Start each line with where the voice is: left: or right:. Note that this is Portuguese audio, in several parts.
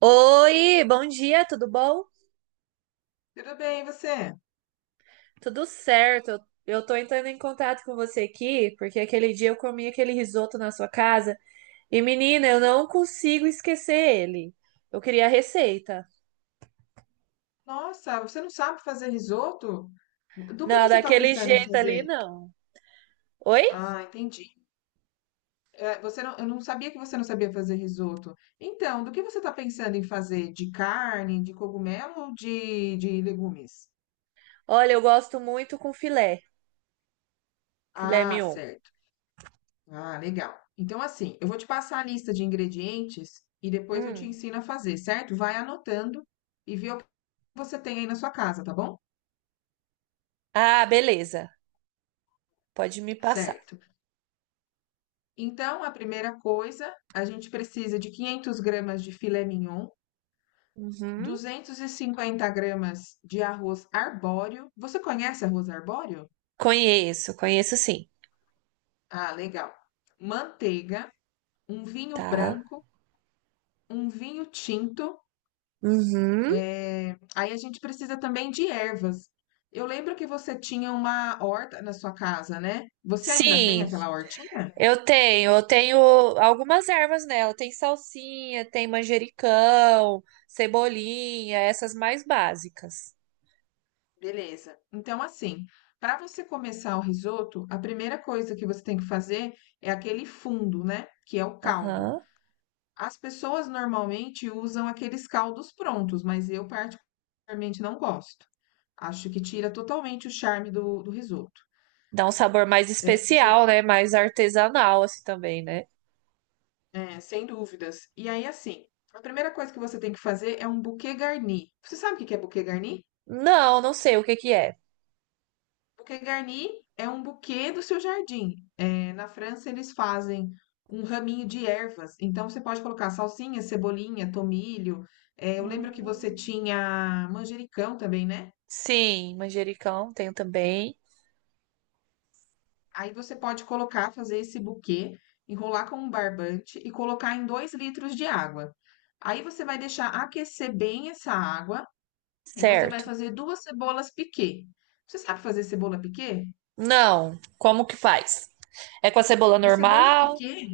right: Oi, bom dia, tudo bom?
left: Tudo bem, e você?
right: Tudo certo. Eu tô entrando em contato com você aqui, porque aquele dia eu comi aquele risoto na sua casa e, menina, eu não consigo esquecer ele. Eu queria a receita.
left: Nossa, você não sabe fazer risoto? Do que
right: Não,
left: você está
right: daquele
left: pensando em
right: jeito ali,
left: fazer?
right: não. Oi?
left: Ah, entendi. É, você não, eu não sabia que você não sabia fazer risoto. Então, do que você está pensando em fazer? De carne, de cogumelo ou de legumes?
right: Olha, eu gosto muito com filé, filé
left: Ah,
right: mignon.
left: certo. Ah, legal. Então, assim, eu vou te passar a lista de ingredientes e depois eu te
right: Hum.
left: ensino a fazer, certo? Vai anotando e vê o que você tem aí na sua casa, tá bom?
right: Ah, beleza. Pode me passar.
left: Certo. Então, a primeira coisa, a gente precisa de 500 gramas de filé mignon,
right: Uhum.
left: 250 gramas de arroz arbóreo. Você conhece arroz arbóreo?
right: Conheço, conheço sim,
left: Ah, legal. Manteiga, um vinho
right: tá?
left: branco, um vinho tinto.
right: Uhum.
left: Aí a gente precisa também de ervas. Eu lembro que você tinha uma horta na sua casa, né? Você ainda tem
right: Sim,
left: aquela hortinha?
right: eu tenho algumas ervas nela. Tem salsinha, tem manjericão, cebolinha, essas mais básicas.
left: Beleza. Então, assim, para você começar o risoto, a primeira coisa que você tem que fazer é aquele fundo, né? Que é o caldo.
right: Aham.
left: As pessoas normalmente usam aqueles caldos prontos, mas eu particularmente não gosto. Acho que tira totalmente o charme do risoto.
right: Dá um sabor mais
left: É, você,
right: especial, né? Mais artesanal, assim também, né?
left: é, sem dúvidas. E aí, assim, a primeira coisa que você tem que fazer é um bouquet garni. Você sabe o que que é bouquet garni?
right: Não, não sei o que que é.
left: Bouquet garni é um buquê do seu jardim. É, na França, eles fazem um raminho de ervas. Então, você pode colocar salsinha, cebolinha, tomilho. É, eu lembro que você
right: Hum.
left: tinha manjericão também, né?
right: Sim, manjericão tenho também.
left: Aí você pode colocar, fazer esse buquê, enrolar com um barbante e colocar em 2 litros de água. Aí você vai deixar aquecer bem essa água e você vai
right: Certo.
left: fazer duas cebolas piquê. Você sabe fazer cebola piquê?
right: Não, como que faz? É com a cebola
left: A cebola
right: normal?
left: piquê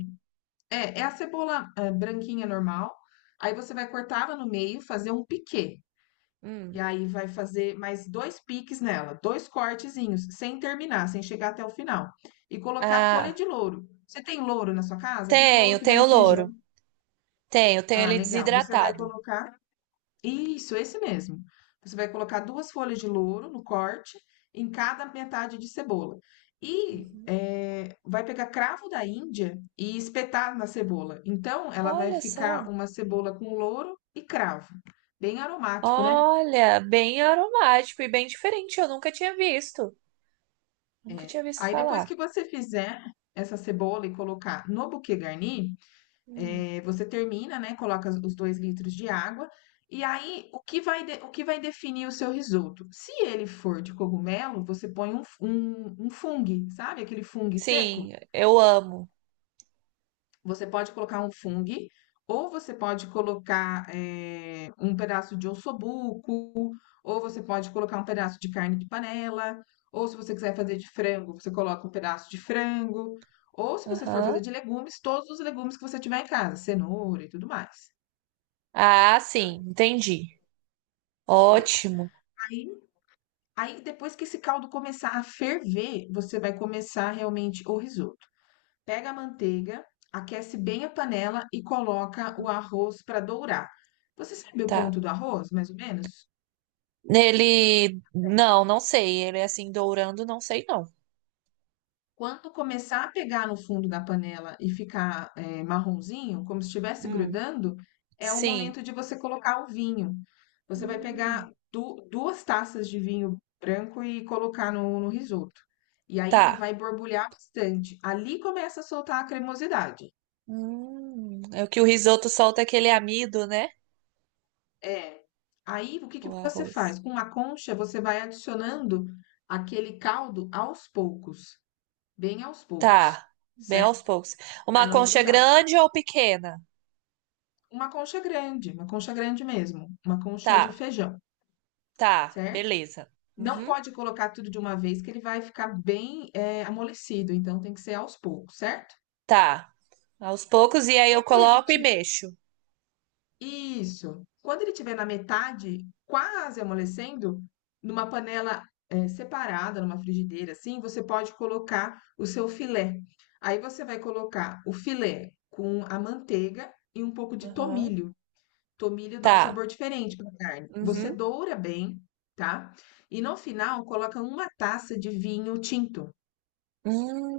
left: é, é a cebola, branquinha normal. Aí você vai cortar ela no meio, fazer um piquê. E
right: Hum.
left: aí vai fazer mais dois piques nela, dois cortezinhos, sem terminar, sem chegar até o final. E colocar folha
right: Ah,
left: de louro. Você tem louro na sua casa? Aquele louro
right: tenho,
left: que vai
right: tenho
left: no feijão.
right: louro. Tenho, tenho
left: Ah,
right: ele
left: legal. Você vai
right: desidratado.
left: colocar isso, esse mesmo. Você vai colocar duas folhas de louro no corte, em cada metade de cebola. E
right: Uhum.
left: vai pegar cravo da Índia e espetar na cebola. Então, ela vai
right: Olha só.
left: ficar uma cebola com louro e cravo. Bem aromático, né?
right: Olha, bem aromático e bem diferente. Eu nunca tinha visto. Nunca tinha visto
left: Aí, depois
right: falar.
left: que você fizer essa cebola e colocar no buquê garni,
right: Hum.
left: é, você termina, né? Coloca os 2 litros de água. E aí, o que vai, o que vai definir o seu risoto? Se ele for de cogumelo, você põe um, um fungo, sabe? Aquele fungo seco.
right: Sim, eu amo.
left: Você pode colocar um fungo, ou você pode colocar um pedaço de ossobuco, ou você pode colocar um pedaço de carne de panela, ou se você quiser fazer de frango, você coloca um pedaço de frango, ou se você for fazer
right: Aham.
left: de legumes, todos os legumes que você tiver em casa, cenoura e tudo mais.
right: Ah,
left: Tá,
right: sim, entendi.
left: beleza.
right: Ótimo.
left: Aí aí depois que esse caldo começar a ferver, você vai começar realmente o risoto. Pega a manteiga, aquece bem a panela e coloca o arroz para dourar. Você sabe o
right: Tá.
left: ponto do arroz, mais ou menos?
right: Ele. Não, não sei. Ele é assim, dourando, não sei não.
left: Quando começar a pegar no fundo da panela e ficar, marronzinho, como se estivesse
right: Hum.
left: grudando, é o
right: Sim.
left: momento de você colocar o vinho. Você vai
right: Hum.
left: pegar du duas taças de vinho branco e colocar no risoto. E aí ele
right: Tá.
left: vai borbulhar bastante. Ali começa a soltar a cremosidade.
right: Hum. É o que o risoto solta aquele amido, né?
left: É. Aí o que que
right: O
left: você
right: arroz.
left: faz? Com uma concha, você vai adicionando aquele caldo aos poucos, bem aos poucos,
right: Tá. Bem
left: certo?
right: aos poucos.
left: Para
right: Uma
left: não
right: concha
left: grudar.
right: grande ou pequena?
left: Uma concha grande mesmo, uma concha de
right: Tá.
left: feijão,
right: Tá,
left: certo?
right: beleza.
left: Não,
right: Uhum.
left: pode colocar tudo de uma vez, que ele vai ficar bem, amolecido, então tem que ser aos poucos, certo?
right: Tá. Aos poucos, e aí eu
left: Quando ele
right: coloco e
left: ti-
right: mexo.
left: Isso. Quando ele tiver na metade, quase amolecendo, numa panela, separada, numa frigideira assim, você pode colocar o seu filé. Aí você vai colocar o filé com a manteiga e um pouco de
right: Aham.
left: tomilho. Tomilho dá um
right: Tá.
left: sabor diferente para a carne. Você
right: Uhum.
left: doura bem, tá? E no final coloca uma taça de vinho tinto.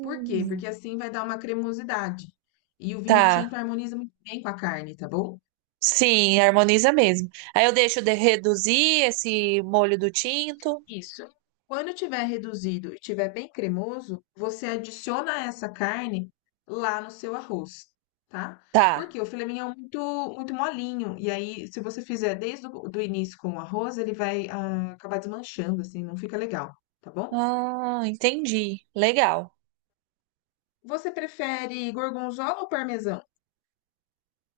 left: Por quê? Porque assim vai dar uma cremosidade. E o vinho
right: tá.
left: tinto harmoniza muito bem com a carne, tá bom?
right: Sim, harmoniza mesmo. Aí eu deixo de reduzir esse molho do tinto.
left: Isso. Quando tiver reduzido e tiver bem cremoso, você adiciona essa carne lá no seu arroz, tá?
right: Tá.
left: Porque o filé mignon é muito, muito molinho. E aí, se você fizer desde o do início com o arroz, ele vai acabar desmanchando, assim, não fica legal, tá bom?
right: Ah, entendi. Legal.
left: Você prefere gorgonzola ou parmesão?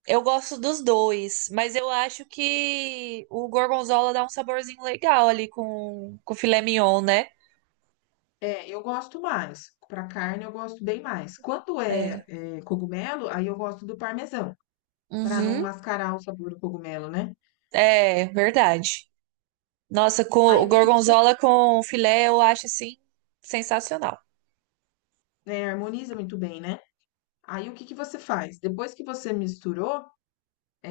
right: Eu gosto dos dois, mas eu acho que o gorgonzola dá um saborzinho legal ali com o filé mignon, né?
left: É, eu gosto mais. Para carne, eu gosto bem mais. Quando
right: É.
left: cogumelo, aí eu gosto do parmesão, para não
right: Uhum.
left: mascarar o sabor do cogumelo, né?
right: É, verdade. Nossa, com
left: Aí
right: o
left: o que que você,
right: gorgonzola com filé eu acho assim sensacional.
left: né, harmoniza muito bem, né? Aí o que que você faz? Depois que você misturou,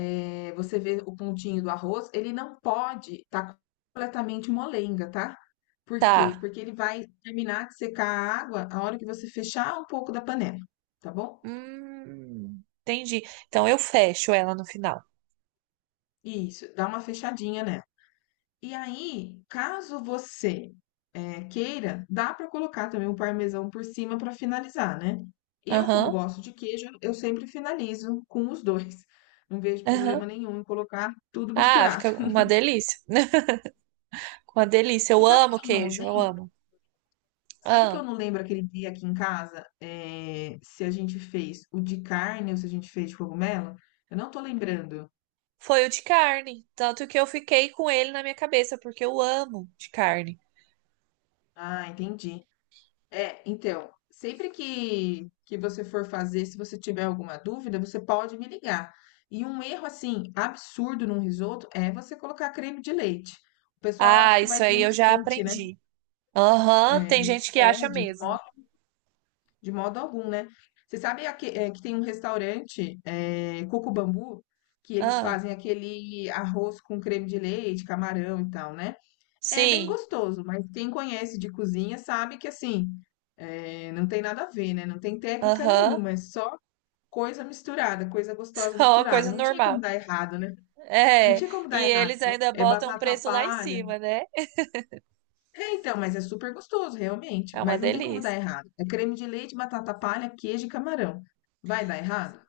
left: você vê o pontinho do arroz, ele não pode estar completamente molenga, tá? Por quê?
right: Tá.
left: Porque ele vai terminar de secar a água a hora que você fechar um pouco da panela, tá bom?
right: Entendi. Então eu fecho ela no final.
left: Isso, dá uma fechadinha nela. E aí, caso você queira, dá para colocar também o parmesão por cima para finalizar, né? Eu, como
right: Aham,
left: gosto de queijo, eu sempre finalizo com os dois. Não vejo problema
right: aham.
left: nenhum em colocar tudo
right: Ah,
left: misturado.
right: fica uma delícia. Uma delícia.
left: Você
right: Eu
left: sabe
right: amo
left: que eu não
right: queijo, eu
left: lembro?
right: amo.
left: Sabe que eu
right: Ah,
left: não lembro aquele dia aqui em casa, se a gente fez o de carne ou se a gente fez de cogumelo? Eu não tô lembrando.
right: foi o de carne. Tanto que eu fiquei com ele na minha cabeça, porque eu amo de carne.
left: Ah, entendi. É, então, sempre que você for fazer, se você tiver alguma dúvida, você pode me ligar. E um erro, assim, absurdo num risoto é você colocar creme de leite. O pessoal acha
right: Ah,
left: que
right: isso
left: vai
right: aí
left: creme
right: eu
left: de
right: já
left: leite, né?
right: aprendi. Aham,
left: É,
right: tem
left: não
right: gente que acha
left: pode,
right: mesmo.
left: de modo algum, né? Você sabe que tem um restaurante, Coco Bambu, que eles
right: Ah,
left: fazem aquele arroz com creme de leite, camarão e tal, né? É bem
right: sim.
left: gostoso, mas quem conhece de cozinha sabe que assim, não tem nada a ver, né? Não tem técnica
right: Aham.
left: nenhuma, é só coisa misturada, coisa gostosa
right: Só uma
left: misturada.
right: coisa
left: Não tinha como
right: normal.
left: dar errado, né? Não
right: É,
left: tinha como
right: e
left: dar errado,
right: eles
left: né?
right: ainda
left: É
right: botam um
left: batata
right: preço lá em
left: palha.
right: cima, né?
left: É, então, mas é super gostoso, realmente.
right: É uma
left: Mas não tem como dar
right: delícia.
left: errado. É creme de leite, batata palha, queijo e camarão. Vai dar errado?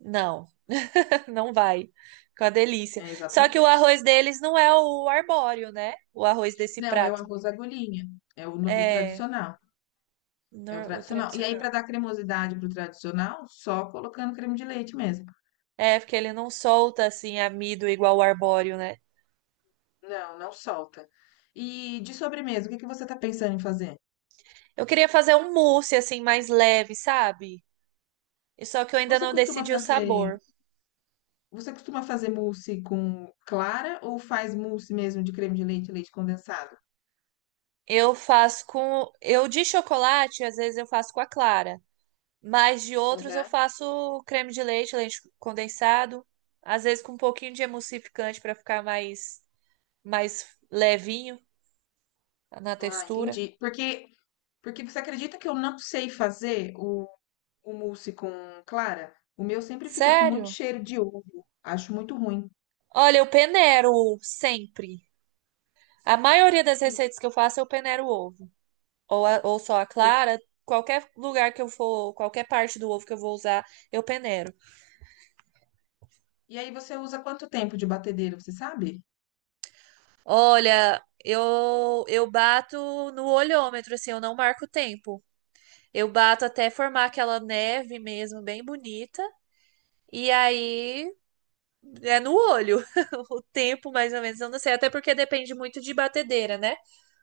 right: Não, não vai. Com a delícia.
left: É,
right: Só que o
left: exatamente.
right: arroz deles não é o arbóreo, né? O arroz desse
left: Não, é o
right: prato.
left: arroz agulhinha. É o, o
right: É,
left: tradicional. É o
right: nor- o
left: tradicional. E aí,
right: tradicional.
left: para dar cremosidade pro tradicional, só colocando creme de leite mesmo.
right: É, porque ele não solta assim amido igual o arbóreo, né?
left: Não, não solta. E de sobremesa, o que que você tá pensando em fazer?
right: Eu queria fazer um mousse assim mais leve, sabe? E só que eu ainda
left: Você
right: não
left: costuma
right: decidi o
left: fazer,
right: sabor.
left: você costuma fazer mousse com clara ou faz mousse mesmo de creme de leite, e leite condensado?
right: Eu faço com. Eu de chocolate, às vezes eu faço com a clara. Mas de outros eu
left: Aham.
right: faço creme de leite, leite condensado, às vezes com um pouquinho de emulsificante para ficar mais levinho na
left: Ah,
right: textura.
left: entendi. Porque você acredita que eu não sei fazer o mousse com clara? O meu sempre fica com muito
right: Sério?
left: cheiro de ovo. Acho muito ruim.
right: Olha, eu peneiro sempre. A maioria das
left: E,
right: receitas que eu faço eu peneiro o ovo, ou a- ou só a
left: por-
right: clara. Qualquer lugar que eu for, qualquer parte do ovo que eu vou usar, eu peneiro.
left: e aí você usa quanto tempo de batedeira, você sabe?
right: Olha, eu bato no olhômetro, assim, eu não marco o tempo. Eu bato até formar aquela neve mesmo, bem bonita. E aí é no olho o tempo, mais ou menos. Eu não sei, até porque depende muito de batedeira, né?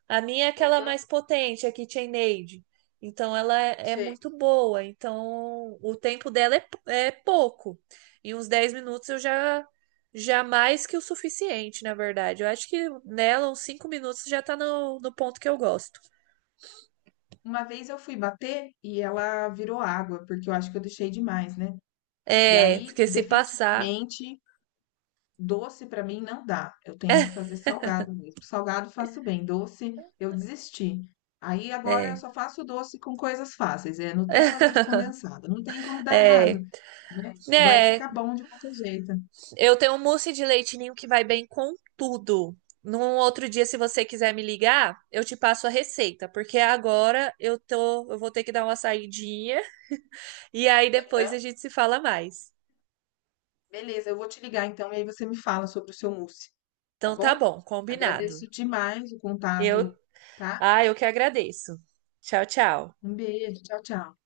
right: A minha é aquela
left: Uhum.
right: mais potente, a KitchenAid. Então ela é
left: Sei.
right: muito boa. Então o tempo dela é, é pouco. Em uns 10 minutos eu já. Já mais que o suficiente, na verdade. Eu acho que nela, uns 5 minutos já tá no, no ponto que eu gosto.
left: Uma vez eu fui bater e ela virou água, porque eu acho que eu deixei demais, né? E
right: É,
left: aí,
right: porque se passar.
left: definitivamente, doce pra mim não dá. Eu tenho que fazer salgado mesmo. Salgado faço bem, doce eu desisti. Aí agora eu
right: É,
left: só faço doce com coisas fáceis, é Nutella, leite condensado. Não tem como dar errado,
right: é.
left: né? Vai
right: É,
left: ficar bom de qualquer jeito.
right: eu tenho um mousse de leite ninho que vai bem com tudo. Num outro dia, se você quiser me ligar, eu te passo a receita, porque agora eu tô, eu vou ter que dar uma saidinha e aí depois a gente se fala mais.
left: Beleza, eu vou te ligar então e aí você me fala sobre o seu mousse, tá
right: Então tá
left: bom?
right: bom, combinado.
left: Agradeço demais o
right: Eu,
left: contato, tá?
right: ah, eu que agradeço. Tchau, tchau.
left: Um beijo, tchau, tchau.